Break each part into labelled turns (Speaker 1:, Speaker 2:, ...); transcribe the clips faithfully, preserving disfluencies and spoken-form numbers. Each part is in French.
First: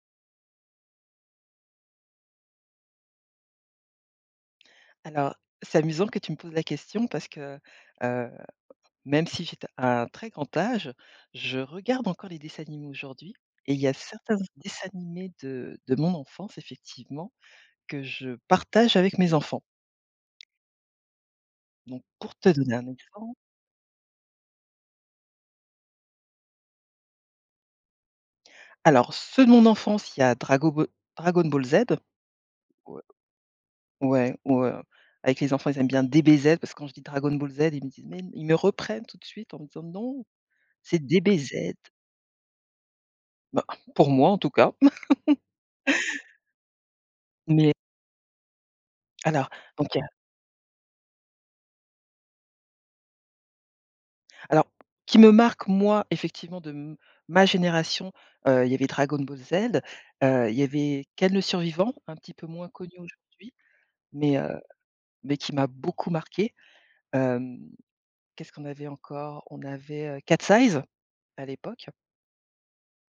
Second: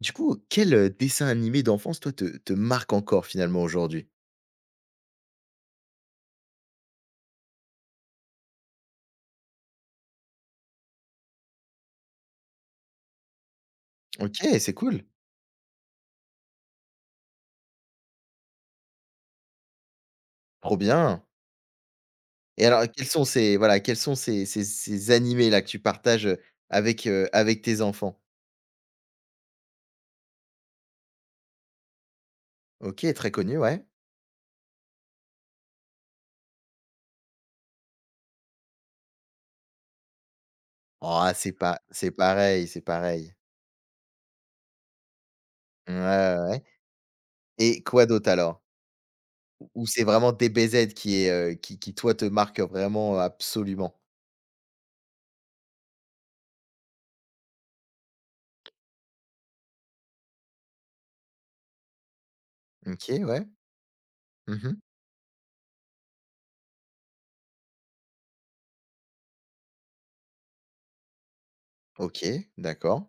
Speaker 1: Du coup, quel, heu, dessin animé d'enfance, toi, te te marque encore finalement aujourd'hui?
Speaker 2: Alors, c'est amusant que tu me poses la question parce que, heu, même si j'ai t un très grand âge, je regarde encore les dessins animés aujourd'hui et il y a certains
Speaker 1: OK, c'est
Speaker 2: dessins
Speaker 1: cool,
Speaker 2: animés de de mon enfance, effectivement, que je partage avec mes enfants.
Speaker 1: trop bien.
Speaker 2: Donc pour te
Speaker 1: Et
Speaker 2: donner
Speaker 1: alors
Speaker 2: un
Speaker 1: quels sont
Speaker 2: exemple,
Speaker 1: ces, voilà, quels sont ces ces ces animés-là que tu partages, heu, avec, heu, avec tes enfants?
Speaker 2: alors ceux de mon enfance, il y a Drago Ball Dragon Ball Z, ou
Speaker 1: OK, très connu, ouais.
Speaker 2: ouais, ou, heu, avec les enfants, ils aiment bien D B Z parce que quand je dis Dragon Ball Z, ils me disent: «Mais» ils me reprennent tout de suite en me disant: «Non, c'est
Speaker 1: Ah, c'est
Speaker 2: D B Z».
Speaker 1: pas, c'est pareil, c'est pareil.
Speaker 2: Bah, pour moi en tout cas,
Speaker 1: Ouais, ouais, ouais,
Speaker 2: mais
Speaker 1: et quoi d'autre alors?
Speaker 2: Alors,
Speaker 1: Ou ou
Speaker 2: donc, heu,
Speaker 1: c'est vraiment D B Z qui est, heu, qui qui toi te marque vraiment, euh, absolument?
Speaker 2: alors qui me marque moi effectivement de m ma génération, heu, il y avait Dragon Ball Z, heu, il y avait Ken le survivant, un petit peu moins connu
Speaker 1: OK, ouais.
Speaker 2: aujourd'hui, mais heu,
Speaker 1: Mmh.
Speaker 2: mais qui m'a beaucoup marqué. Hem, Qu'est-ce qu'on avait encore? On avait, heu, Cat Size à l'époque,
Speaker 1: OK, d'accord.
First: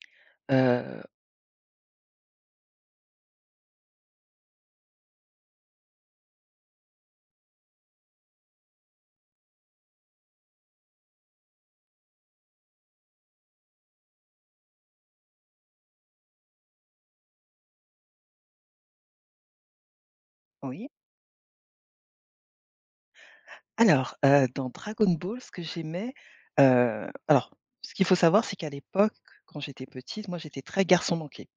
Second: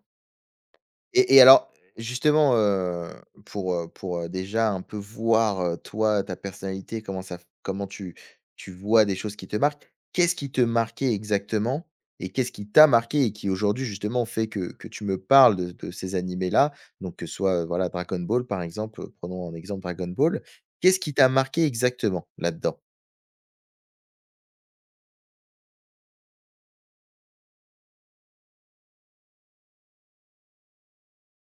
Speaker 2: heu,
Speaker 1: Et et alors, justement, heu, pour, heu, pour, heu, déjà un peu voir, heu, toi, ta personnalité, comment ça comment tu tu vois des choses qui te marquent. Qu'est-ce qui te marquait exactement? Et qu'est-ce qui t'a marqué et qui aujourd'hui justement fait que que tu me parles de de ces animés-là? Donc que ce soit, heu, voilà, Dragon Ball par exemple, heu, prenons en exemple Dragon Ball.
Speaker 2: oui.
Speaker 1: Qu'est-ce qui t'a marqué exactement là-dedans?
Speaker 2: Alors, heu, dans Dragon Ball, ce que j'aimais, heu, alors ce qu'il faut savoir, c'est qu'à l'époque, quand j'étais petite, moi j'étais très garçon manqué.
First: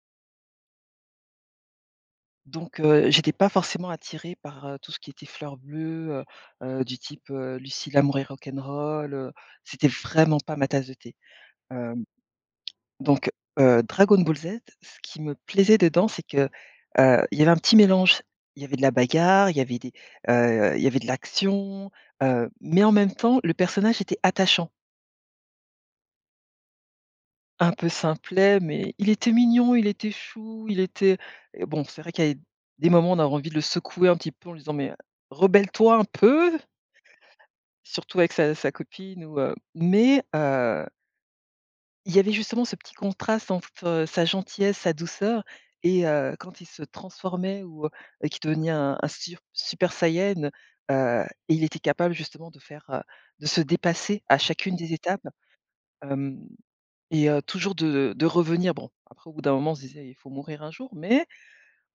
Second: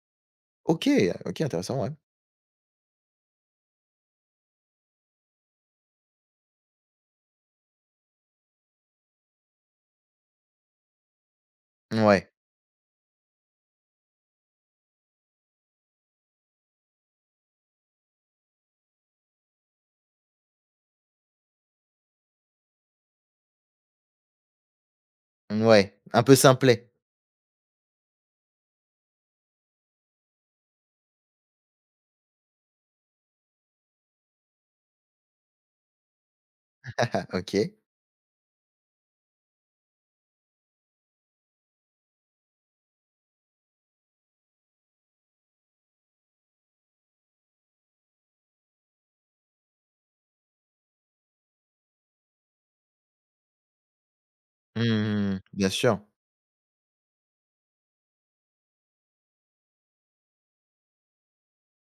Speaker 1: OK. OK, intéressant, ouais.
Speaker 2: Donc heu, j'étais pas forcément attirée par, heu, tout ce qui était fleurs bleues, heu heu, du type, heu, Lucille, Amour et rock'n'roll, heu, c'était vraiment pas ma tasse de thé. Hem,
Speaker 1: Ouais,
Speaker 2: donc heu, Dragon Ball Z, ce qui me plaisait dedans, c'est que, heu, il y avait un petit mélange. Il y avait de la bagarre, il y avait des, heu, il y avait de l'action, heu, mais en même temps, le personnage était attachant.
Speaker 1: ouais, un peu simplet.
Speaker 2: Un peu simplet, mais il était mignon, il était chou, il était et bon, c'est vrai qu'il y a des moments, où on avait envie de le secouer un petit peu en lui disant: «Mais, rebelle-toi un peu»,
Speaker 1: Ah, OK.
Speaker 2: surtout avec sa sa copine ou heu, mais, heu, il y avait justement ce petit contraste entre euh, sa gentillesse, sa douceur et heu, quand il se transformait ou heu, qu'il devenait un un sur super Saiyan, heu et il était capable justement de faire, heu, de se dépasser à chacune
Speaker 1: Mmh
Speaker 2: des étapes,
Speaker 1: mmh, mmh, bien sûr.
Speaker 2: et heu, toujours de de revenir bon, après au bout d'un moment, on se disait: «Il faut mourir un jour», mais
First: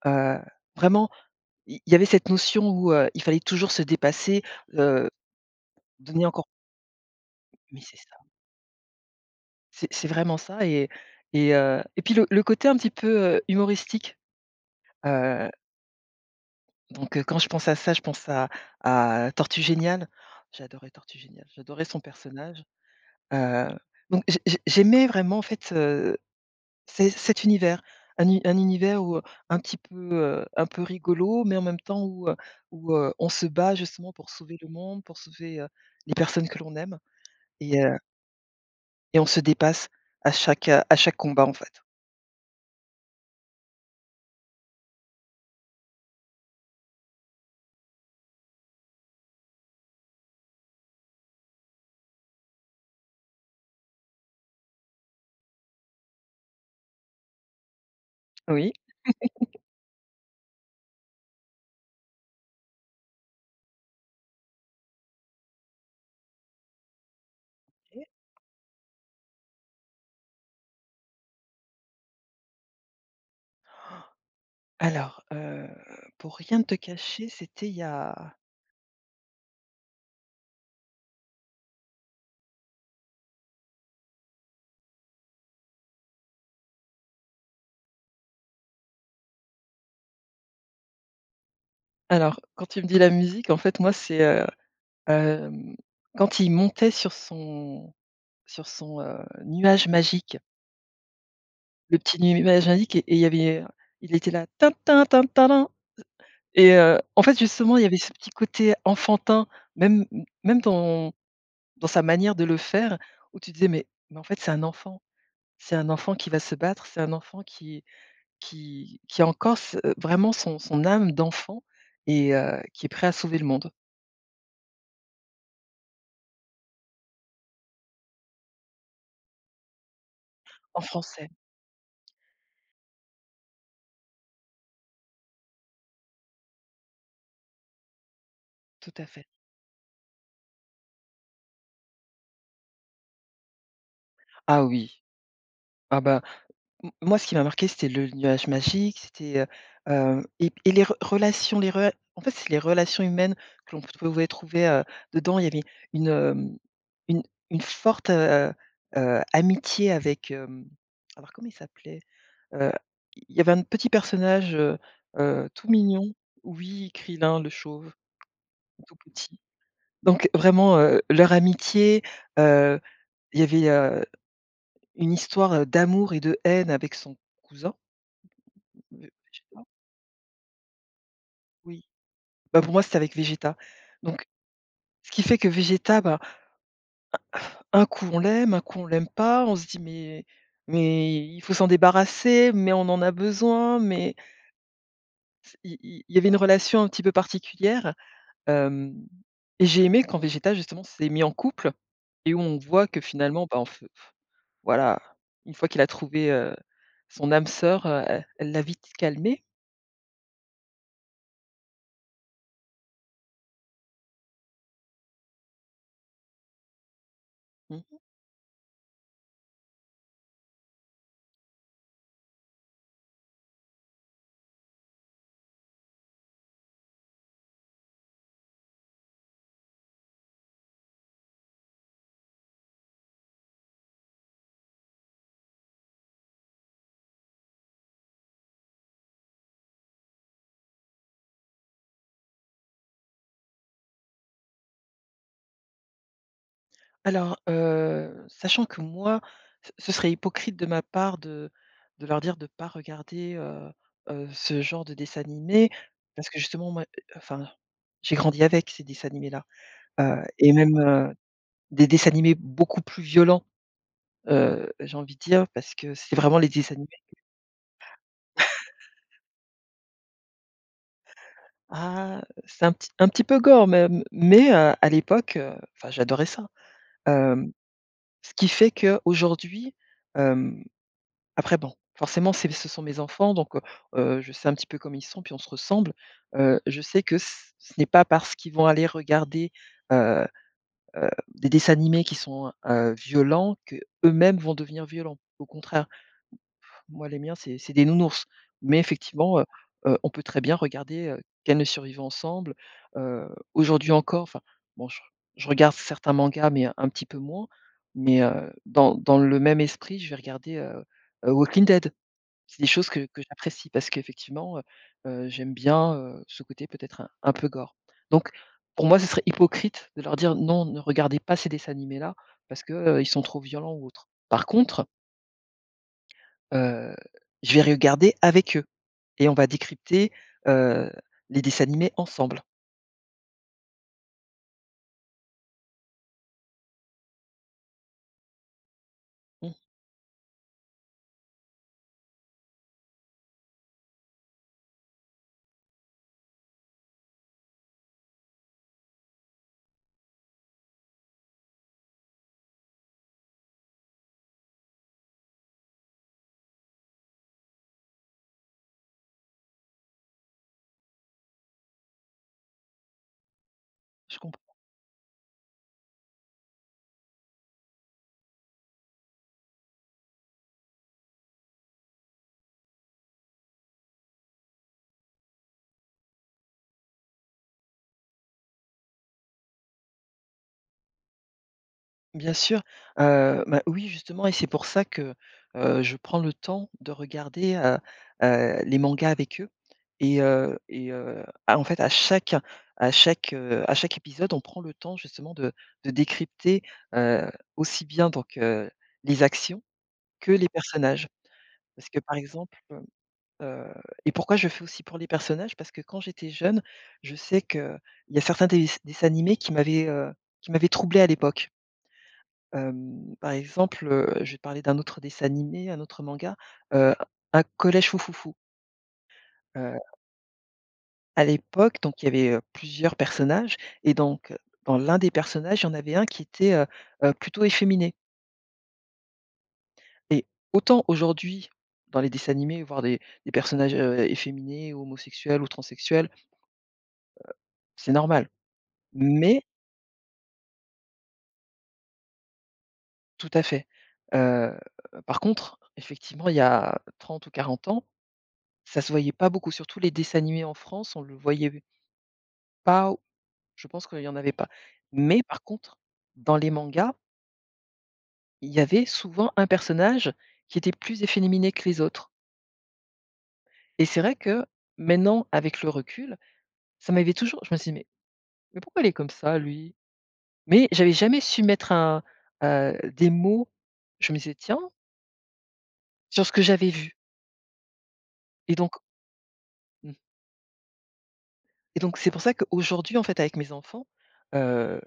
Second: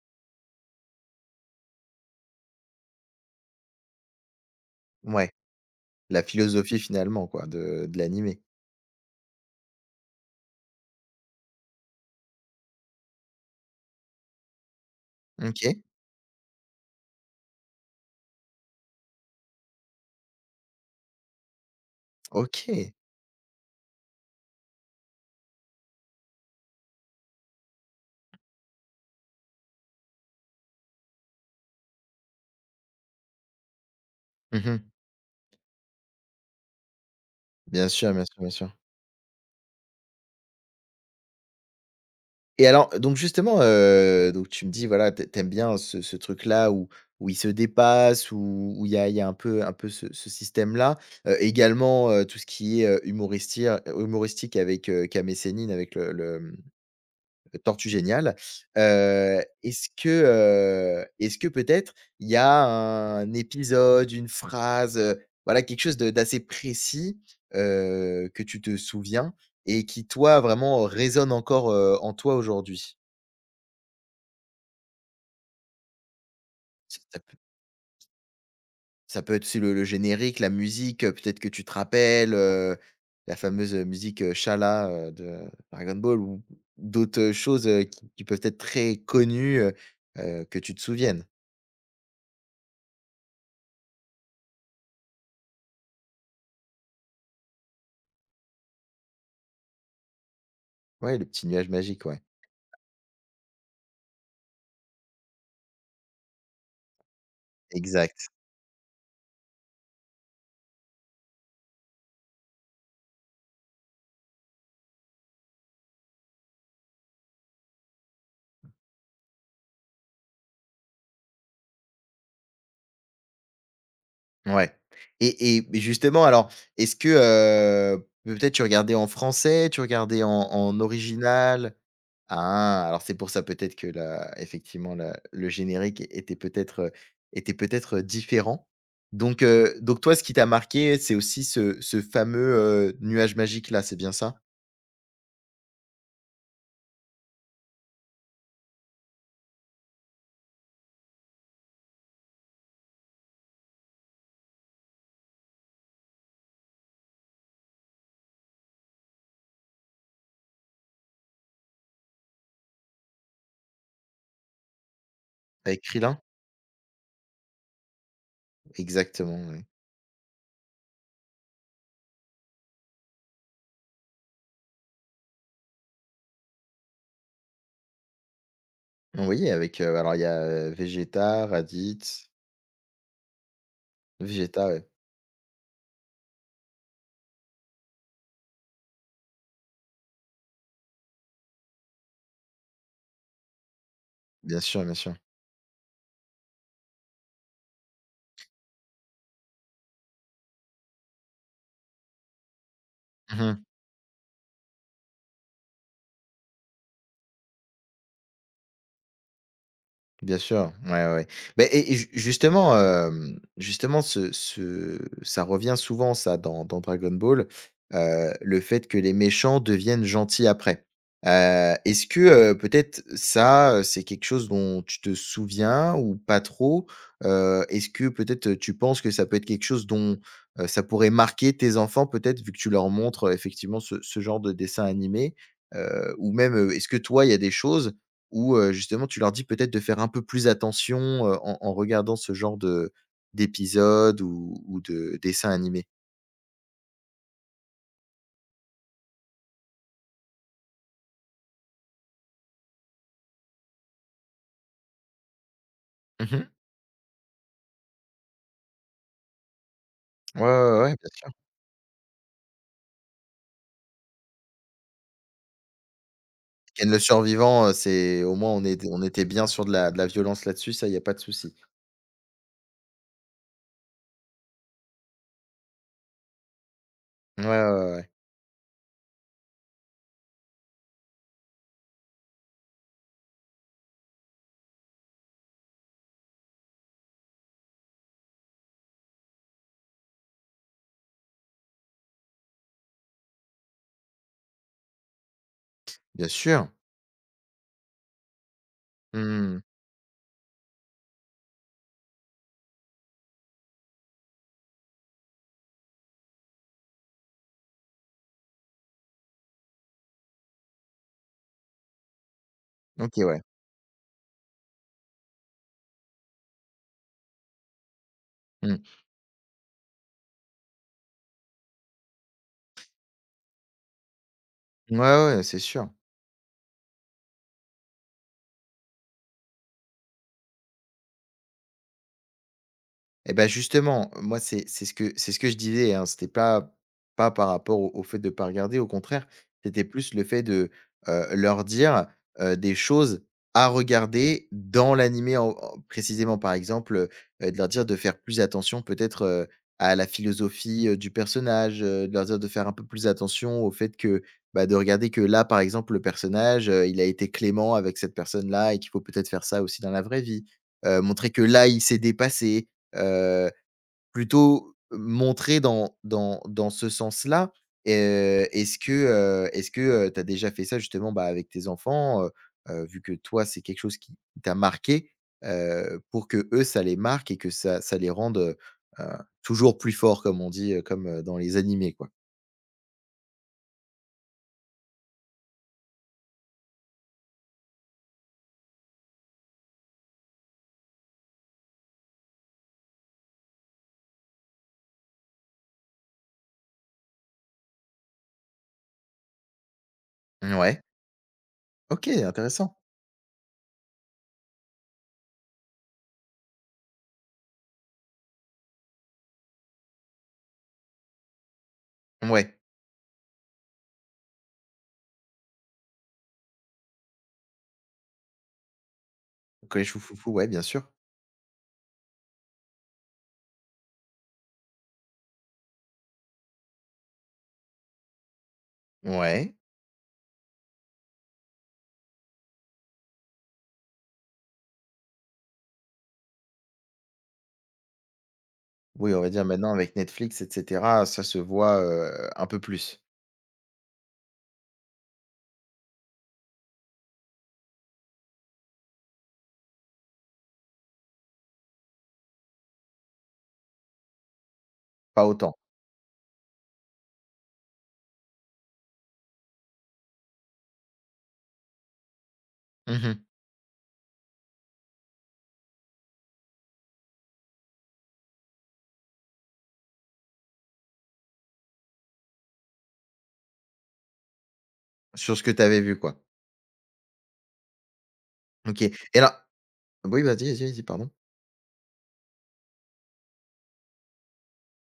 Speaker 2: heu, vraiment, il il y avait cette notion où, heu, il fallait toujours se dépasser, heu,
Speaker 1: Ouais. La
Speaker 2: donner encore
Speaker 1: philosophie finalement quoi
Speaker 2: mais
Speaker 1: de
Speaker 2: c'est
Speaker 1: de
Speaker 2: ça,
Speaker 1: l'animé.
Speaker 2: c'est c'est vraiment ça et et heu et puis le le côté un petit peu, heu, humoristique. heu,
Speaker 1: OK.
Speaker 2: donc heu, quand je pense à ça, je pense à à Tortue Géniale. J'adorais Tortue Géniale, j'adorais son personnage,
Speaker 1: OK.
Speaker 2: heu, donc j'ai j'ai j'aimais vraiment en fait, c'est cet univers, un u un univers où, heu, un petit peu, heu, un peu rigolo, mais en même temps où, heu où, heu, on se bat justement pour sauver
Speaker 1: Mmh
Speaker 2: le
Speaker 1: mh.
Speaker 2: monde, pour sauver, heu, les personnes que l'on aime et
Speaker 1: Bien
Speaker 2: heu
Speaker 1: sûr, bien sûr, bien sûr.
Speaker 2: et on se dépasse à chaque, à chaque combat, en fait.
Speaker 1: Et alors donc justement, heu, donc tu me dis voilà, tu ai tu aimes bien ce ce truc-là où où ils se dépassent, où où il y a il y a un peu un peu ce ce système-là. Heu, également, heu, tout ce qui est, heu, humoristir humoristique avec, heu, Kam et Sénine avec le le Tortue Géniale.
Speaker 2: Oui.
Speaker 1: Heu, est-ce que, heu, est-ce que peut-être il y a un épisode, une phrase, heu, voilà quelque chose de d'assez précis, heu, que tu te souviens et qui toi vraiment résonne encore, heu, en toi aujourd'hui?
Speaker 2: alors, heu, pour rien te
Speaker 1: Ça ça
Speaker 2: cacher,
Speaker 1: peut
Speaker 2: c'était il y a.
Speaker 1: ça peut être aussi le le générique, la musique, heu, peut-être que tu te rappelles, heu, la fameuse musique, heu, Shala, heu, de Dragon Ball ou d'autres choses, heu, qui qui peuvent être très connues, heu heu, que tu te souviennes.
Speaker 2: alors quand tu me dis la musique, en fait, moi, c'est, heu, hem, quand il montait sur son sur son, heu, nuage magique.
Speaker 1: Ouais, le petit nuage
Speaker 2: Le
Speaker 1: magique, ouais.
Speaker 2: petit nuage indique et et il y avait, heu, il était là tin tin tin tarin et heu, en fait, justement, il y avait ce petit
Speaker 1: Exact.
Speaker 2: côté enfantin, même m même dans dans sa manière de le faire, où tu disais: «Mais mais en fait, c'est un enfant, c'est un enfant qui va se battre, c'est un enfant qui qui qui a encore ce vraiment son son âme d'enfant et heu, qui est prêt à sauver le monde».
Speaker 1: Ouais. Et et justement alors, est-ce que, heu, peut-être tu regardais en français? Tu regardais en en
Speaker 2: En français,
Speaker 1: original? Ah, alors c'est pour ça peut-être que la effectivement la le générique était peut-être, heu, était peut-être différent.
Speaker 2: tout à fait.
Speaker 1: Donc heu, donc toi ce qui t'a marqué, c'est aussi ce ce fameux, heu, nuage magique là, c'est bien ça?
Speaker 2: Ah oui, ah bah M moi, ce qui m'a marqué, c'était le nuage magique, c'était, heu, heu et et les re relations, les re en fait, c'est les relations humaines que l'on pouvait trouver, heu, dedans. Il y avait une, hem, une une forte, heu, heu, amitié avec, hem, alors comment il s'appelait? Heu, il y avait un petit personnage, heu, heu, tout
Speaker 1: Avec
Speaker 2: mignon.
Speaker 1: Krillin?
Speaker 2: Oui, Krilin le chauve, tout petit.
Speaker 1: Exactement, oui.
Speaker 2: Donc vraiment, heu, leur amitié, heu, il y avait, heu, une histoire, heu, d'amour et de haine avec son cousin.
Speaker 1: Oui, avec, heu, alors il y a, heu, Vegeta,
Speaker 2: Oui,
Speaker 1: Raditz.
Speaker 2: bah, pour moi, c'était avec Vegeta. Donc,
Speaker 1: Vegeta, ouais,
Speaker 2: ce qui fait que Vegeta, bah, un coup on l'aime, un coup on l'aime pas, on se dit: «Mais mais il faut s'en débarrasser, mais on en a besoin, mais»
Speaker 1: bien sûr, bien sûr.
Speaker 2: c il il il y avait une relation un petit peu particulière, hem et j'ai aimé quand Vegeta justement s'est mis en couple et où on voit que finalement, bah,
Speaker 1: Mmh.
Speaker 2: en f voilà, une fois qu'il a trouvé, heu, son âme sœur, heu, elle elle l'a vite calmé.
Speaker 1: Bien sûr, ouais, ouais, ouais. Beh et et ju justement, hem, justement ce ce ça revient souvent ça dans dans Dragon Ball,
Speaker 2: Mmh.
Speaker 1: heu, le fait que les méchants deviennent gentils après. Heu, est-ce que, heu, peut-être ça, heu, c'est quelque chose dont tu te souviens ou pas trop? Heu, est-ce que peut-être, heu, tu penses que ça peut être quelque chose dont, heu, ça pourrait marquer tes enfants peut-être vu que tu leur montres, heu, effectivement ce ce genre de dessin animé? Heu, ou même, heu, est-ce que toi il y a des choses, ou, heu, justement tu leur dis peut-être de faire un peu plus attention, heu, en en regardant ce genre de d'épisodes ou ou de dessins animés?
Speaker 2: Alors, heu, sachant que moi, ce ce serait hypocrite de ma part de de leur dire de ne pas regarder, heu heu, ce genre de dessin animé parce que
Speaker 1: Mmh.
Speaker 2: justement moi, heu, enfin, j'ai grandi avec ces dessins animés-là, heu
Speaker 1: Ouais,
Speaker 2: et même,
Speaker 1: ouais, ouais, bien
Speaker 2: heu,
Speaker 1: sûr.
Speaker 2: des dessins animés beaucoup plus violents, heu, j'ai envie de dire parce que c'est vraiment les dessins
Speaker 1: Ken
Speaker 2: animés
Speaker 1: le survivant, heu, c'est au moins on est on était bien sur de la de la violence là-dessus, ça, il y a pas de souci.
Speaker 2: ah, c'est un petit un petit peu gore même, mais, heu, à l'époque, heu, enfin j'adorais ça,
Speaker 1: Ouais,
Speaker 2: hem,
Speaker 1: ouais, ouais, ouais.
Speaker 2: ce qui fait qu'aujourd'hui. Hem Après bon, forcément, c'est ce sont mes enfants, donc heu heu, je sais un petit peu comment ils sont, puis on se ressemble. Heu, je sais que ce ce n'est pas parce qu'ils vont aller regarder, heu heu, des dessins animés qui sont, heu, violents eux mêmes vont devenir violents. Au contraire,
Speaker 1: Bien sûr.
Speaker 2: moi les miens, c'est c'est des nounours. Mais effectivement, heu
Speaker 1: Mmh.
Speaker 2: heu, on peut très bien regarder, heu, Ken le survivant ensemble. Heu, Aujourd'hui encore, enfin bon, je je regarde certains mangas, mais un petit peu moins. Mais heu, dans dans le même esprit, je vais regarder, heu heu, Walking Dead. C'est des choses que que
Speaker 1: OK, ouais.
Speaker 2: j'apprécie parce qu'effectivement, heu heu, j'aime bien, heu, ce côté peut-être un un peu gore. Donc
Speaker 1: Mmh.
Speaker 2: pour moi, ce serait hypocrite de leur dire: «Non, ne regardez pas ces dessins animés-là parce que, heu, ils sont trop violents ou autres». Par contre,
Speaker 1: Ouais, ouais, c'est sûr.
Speaker 2: heu, je vais regarder avec eux et on va décrypter, heu, les dessins animés ensemble.
Speaker 1: Et ben justement, moi, c'est c'est ce que c'est ce que je disais, hein. C'était pas pas par rapport au au fait de pas regarder, au contraire,
Speaker 2: Mmh,
Speaker 1: c'était plus le fait de, heu, leur dire, heu, des choses à regarder dans l'animé en en précisément. Par exemple, heu de leur dire de faire plus attention peut-être, heu, à la philosophie, heu, du personnage, heu, de leur dire de faire un peu plus attention au fait que, bah, de regarder que là, par exemple, le personnage, heu, il a été clément avec cette personne-là et qu'il faut peut-être faire ça aussi dans la vraie vie. Heu, montrer que là, il s'est dépassé. Heu,
Speaker 2: je comprends.
Speaker 1: plutôt montrer dans dans dans ce sens-là. Et est-ce que, euh, est-ce que, heu, tu as déjà fait ça justement, bah, avec tes enfants, heu heu, vu que toi, c'est quelque chose qui t'a marqué, heu, pour que eux ça les marque et que ça ça les rende, heu heu, toujours plus forts comme on dit, heu, comme, heu, dans les animés quoi?
Speaker 2: Bien sûr, heu, bah, oui justement et c'est pour ça que, heu, je prends le temps de regarder, heu heu, les mangas avec eux et heu et heu, ah, en fait à chaque à chaque, heu, à chaque épisode, on prend le temps justement de de décrypter, heu, aussi bien donc heu, les actions que les
Speaker 1: Ouais,
Speaker 2: personnages. Parce que
Speaker 1: OK,
Speaker 2: par exemple,
Speaker 1: intéressant.
Speaker 2: heu et pourquoi je fais aussi pour les personnages? Parce que quand j'étais jeune, je sais qu'il y a certains des dessins animés qui m'avaient, heu, qui m'avaient troublé à l'époque.
Speaker 1: Ouais.
Speaker 2: Hem, par exemple, heu, je vais parler d'un autre dessin animé, un autre manga, heu, un collège foufoufou. Fou
Speaker 1: Collège Foufoufou, ouais, bien sûr.
Speaker 2: À l'époque, donc il y avait, heu, plusieurs personnages et donc euh, dans l'un des personnages, il y en avait un qui était, heu heu, plutôt efféminé
Speaker 1: Ouais.
Speaker 2: et autant aujourd'hui, dans les dessins animés, voir des des personnages, heu, efféminés ou homosexuels ou transsexuels, c'est normal.
Speaker 1: Oui, on va
Speaker 2: Mais
Speaker 1: dire maintenant avec Netflix et cetera, ça se voit, heu, un peu plus,
Speaker 2: tout à fait. Heu, Par contre, effectivement, il y a trente ou quarante ans, ça se voyait pas beaucoup, surtout les dessins animés en France, on le voyait pas. Je pense qu'il y en avait pas. Mais
Speaker 1: pas
Speaker 2: par
Speaker 1: autant.
Speaker 2: contre, dans les mangas, il y avait souvent un personnage qui était plus efféminé que les autres.
Speaker 1: Mmh.
Speaker 2: Et c'est vrai que maintenant, avec le recul, ça m'avait toujours je me suis dit: «Mais mais pourquoi il est comme ça lui?» Mais j'avais jamais su mettre un, heu, des mots, je me disais: «Tiens»,
Speaker 1: Sur ce que tu avais vu, quoi.
Speaker 2: sur ce que j'avais vu. Et donc
Speaker 1: OK. Et là,
Speaker 2: mmh
Speaker 1: oui, vas-y, vas-y, vas-y, pardon.
Speaker 2: et donc c'est pour ça qu'aujourd'hui, en fait, avec mes enfants, euh,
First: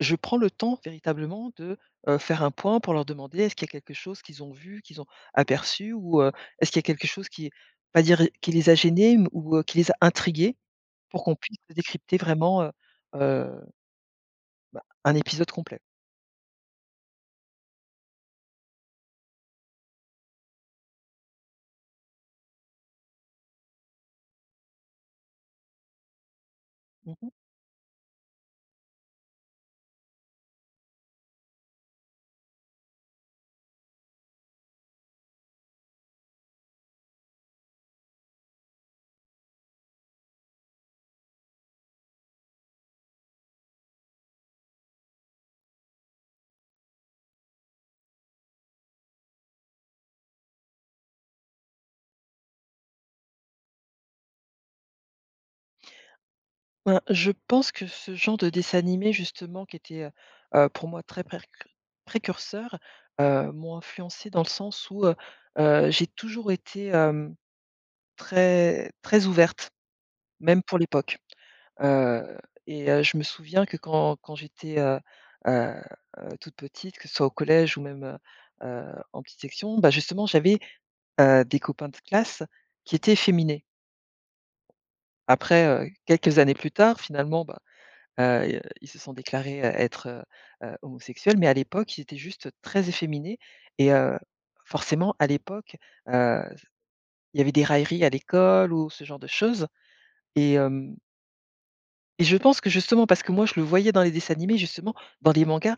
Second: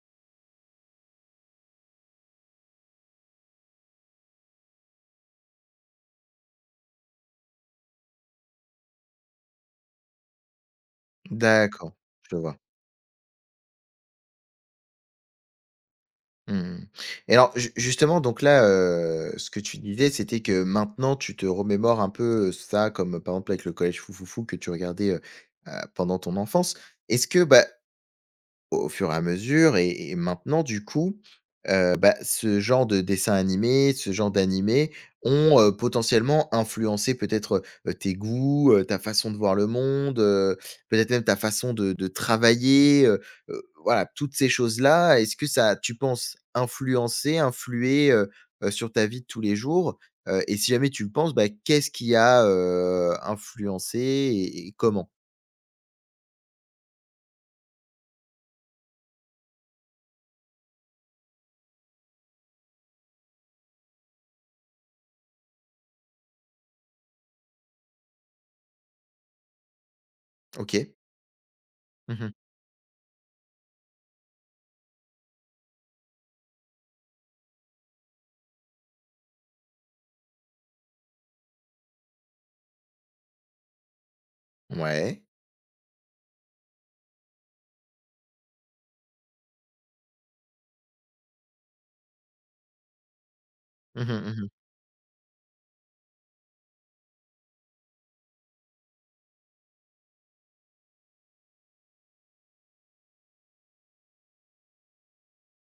Speaker 2: je prends le temps véritablement de, heu, faire un point pour leur demander est-ce qu'il y a quelque chose qu'ils ont vu, qu'ils ont aperçu ou, heu, est-ce qu'il y a quelque chose qui pas dire qui les a gênés mais- ou, heu, qui les a intrigués pour qu'on puisse
Speaker 1: D'accord,
Speaker 2: décrypter
Speaker 1: je vois.
Speaker 2: vraiment, heu heu, bah, un épisode complet.
Speaker 1: Mmh. Et alors ju justement, donc là, heu, ce que tu disais, c'était que maintenant tu te remémores un peu, ça comme, euh, par exemple, avec le collège Foufoufou que tu regardais, heu heu, pendant ton enfance. Est-ce
Speaker 2: Mmh.
Speaker 1: que, bah, au fur et à mesure et et maintenant du coup, heu, bah, ce genre de dessin animé, ce genre d'animé ont, heu, potentiellement influencé peut-être, heu, tes goûts, heu, ta façon de voir le monde, heu, peut-être même ta façon de de travailler, heu heu, voilà, toutes ces choses-là. Est-ce que ça tu penses, influencer influer heu heu, sur ta vie de tous les jours? Heu et si jamais tu le penses, bah, qu'est-ce qui a, heu, influencé et et comment?
Speaker 2: Ben, je pense que ce genre de dessin animé justement qui était, heu heu, pour moi très préc précurseur, heu, m'ont influencée dans le sens où, heu heu, j'ai toujours été, hem, très très ouverte, même
Speaker 1: OK.
Speaker 2: pour l'époque.
Speaker 1: Mmh.
Speaker 2: Heu et heu, je me souviens que quand quand j'étais, heu heu heu, toute petite, que ce soit au collège ou même, heu heu, en petite section, bah, justement j'avais, heu, des copains de classe qui étaient féminés.
Speaker 1: Ouais.
Speaker 2: Après, heu, quelques années plus tard, finalement, bah, Heu, et heu, ils se sont déclarés, heu, être, heu heu, homosexuels, mais à l'époque, ils étaient juste très efféminés et
Speaker 1: Mmh
Speaker 2: heu,
Speaker 1: mh, mmh.
Speaker 2: forcément, à l'époque, heu, il y avait des railleries à l'école ou ce genre de choses et hem et je pense que justement parce que moi, je le voyais dans les dessins animés, justement, dans les mangas,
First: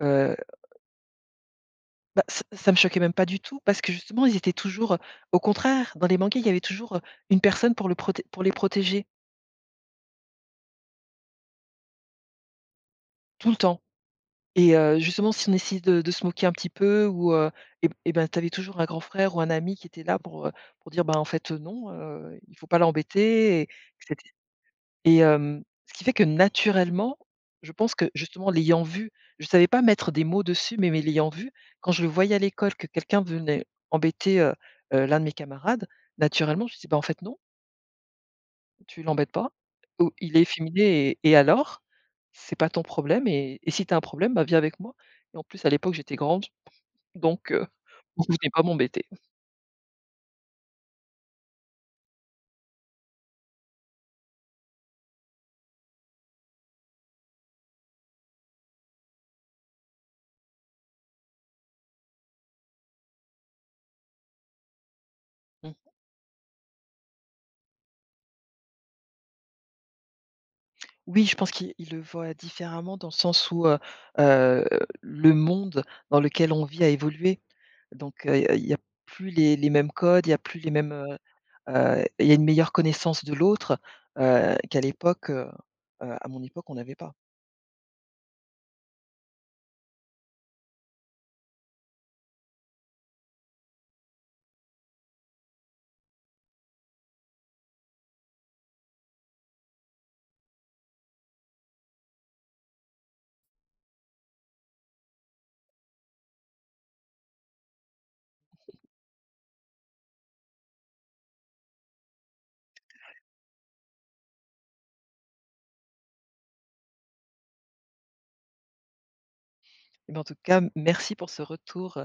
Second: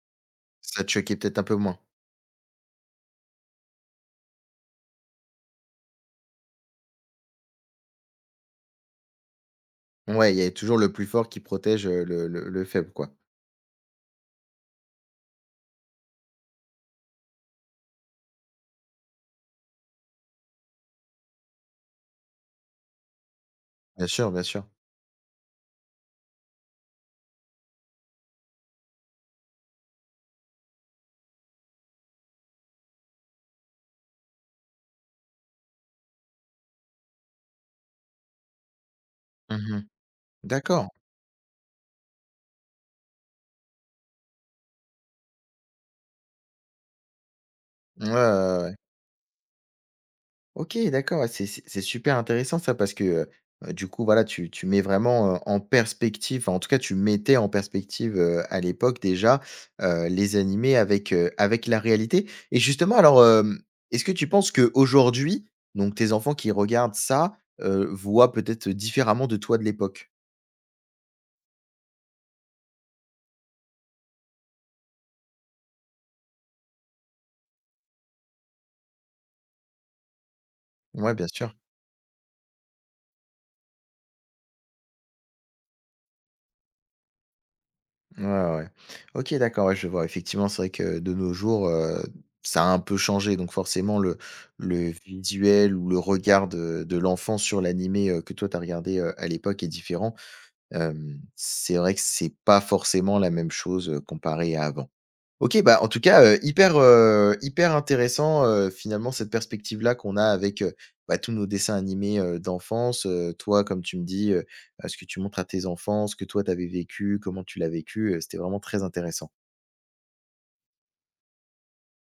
Speaker 2: heu,
Speaker 1: Ça te choquait peut-être un peu moins.
Speaker 2: bah, ça ça me choquait même pas du tout parce que justement, ils étaient toujours, au contraire, dans les mangas, il y avait toujours, une personne pour le proté pour les protéger,
Speaker 1: Ouais, il y avait toujours le plus fort qui protège, heu, le le le faible, quoi.
Speaker 2: tout le temps. Et heu, justement, si on essayait de de se moquer un petit peu ou heu et et ben, tu avais toujours un grand frère ou un ami qui était là pour, heu, pour dire: «Bah, en fait, heu, non, heu, il faut pas l'embêter» et
Speaker 1: Bien
Speaker 2: c'était
Speaker 1: sûr, bien sûr.
Speaker 2: et hem, Ce qui fait que naturellement, je pense que justement l'ayant vu, je savais pas mettre des mots dessus, mais mais l'ayant vu, quand je le voyais à l'école que quelqu'un venait embêter, heu heu, l'un de mes camarades, naturellement, je me disais: «Bah, en fait, non». Tu l'embêtes pas,
Speaker 1: Mmh.
Speaker 2: ou il est
Speaker 1: D'accord.
Speaker 2: efféminé et et alors? C'est pas ton problème et et si tu as un problème, bah, viens avec moi et en plus à l'époque j'étais grande donc heu,
Speaker 1: Ouais, ouais,
Speaker 2: vous venez
Speaker 1: ouais,
Speaker 2: pas
Speaker 1: ouais.
Speaker 2: m'embêter.
Speaker 1: OK, d'accord, ouais, c'est c'est c'est super intéressant ça parce que, heu heu, du coup, voilà, tu tu mets vraiment, heu, en perspective, enfin, en tout cas, tu mettais en perspective, heu, à l'époque déjà, heu, les animés avec, heu, avec la réalité et justement, alors, hem, est-ce que tu penses qu'aujourd'hui,
Speaker 2: Mmh.
Speaker 1: donc tes enfants qui regardent ça, heu, voient peut-être différemment de toi de l'époque?
Speaker 2: Oui, je pense qu'il il le voit différemment dans le sens où, heu heu, le monde dans lequel on vit a évolué. Donc heu, il n'y a plus les les mêmes codes, il n'y a plus les mêmes,
Speaker 1: Ouais,
Speaker 2: heu
Speaker 1: bien sûr.
Speaker 2: heu, il y a une meilleure connaissance de l'autre, heu, qu'à l'époque, heu heu, à mon époque, on n'avait pas.
Speaker 1: Ouais, ouais, ouais. OK, d'accord, ouais, je vois. Effectivement, c'est vrai que de nos jours, heu, ça a un peu changé. Donc forcément, le le visuel ou le regard de de l'enfant sur l'animé, heu, que toi tu as regardé, heu, à l'époque est différent. Hem, c'est vrai que c'est pas forcément la même chose, heu, comparé à avant. OK, bah, en tout cas, heu, hyper, heu, hyper intéressant, heu, finalement cette perspective-là qu'on a avec, heu, bah, tous nos dessins animés, heu, d'enfance, heu, toi comme tu me dis, heu, heu, ce que tu montres à tes enfants, ce que toi t'avais vécu, comment tu l'as vécu, heu, c'était vraiment très intéressant.
Speaker 2: Eh ben, en tout cas, merci pour ce retour,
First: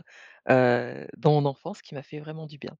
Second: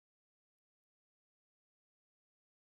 Speaker 2: heu, dans mon enfance qui m'a fait vraiment du bien.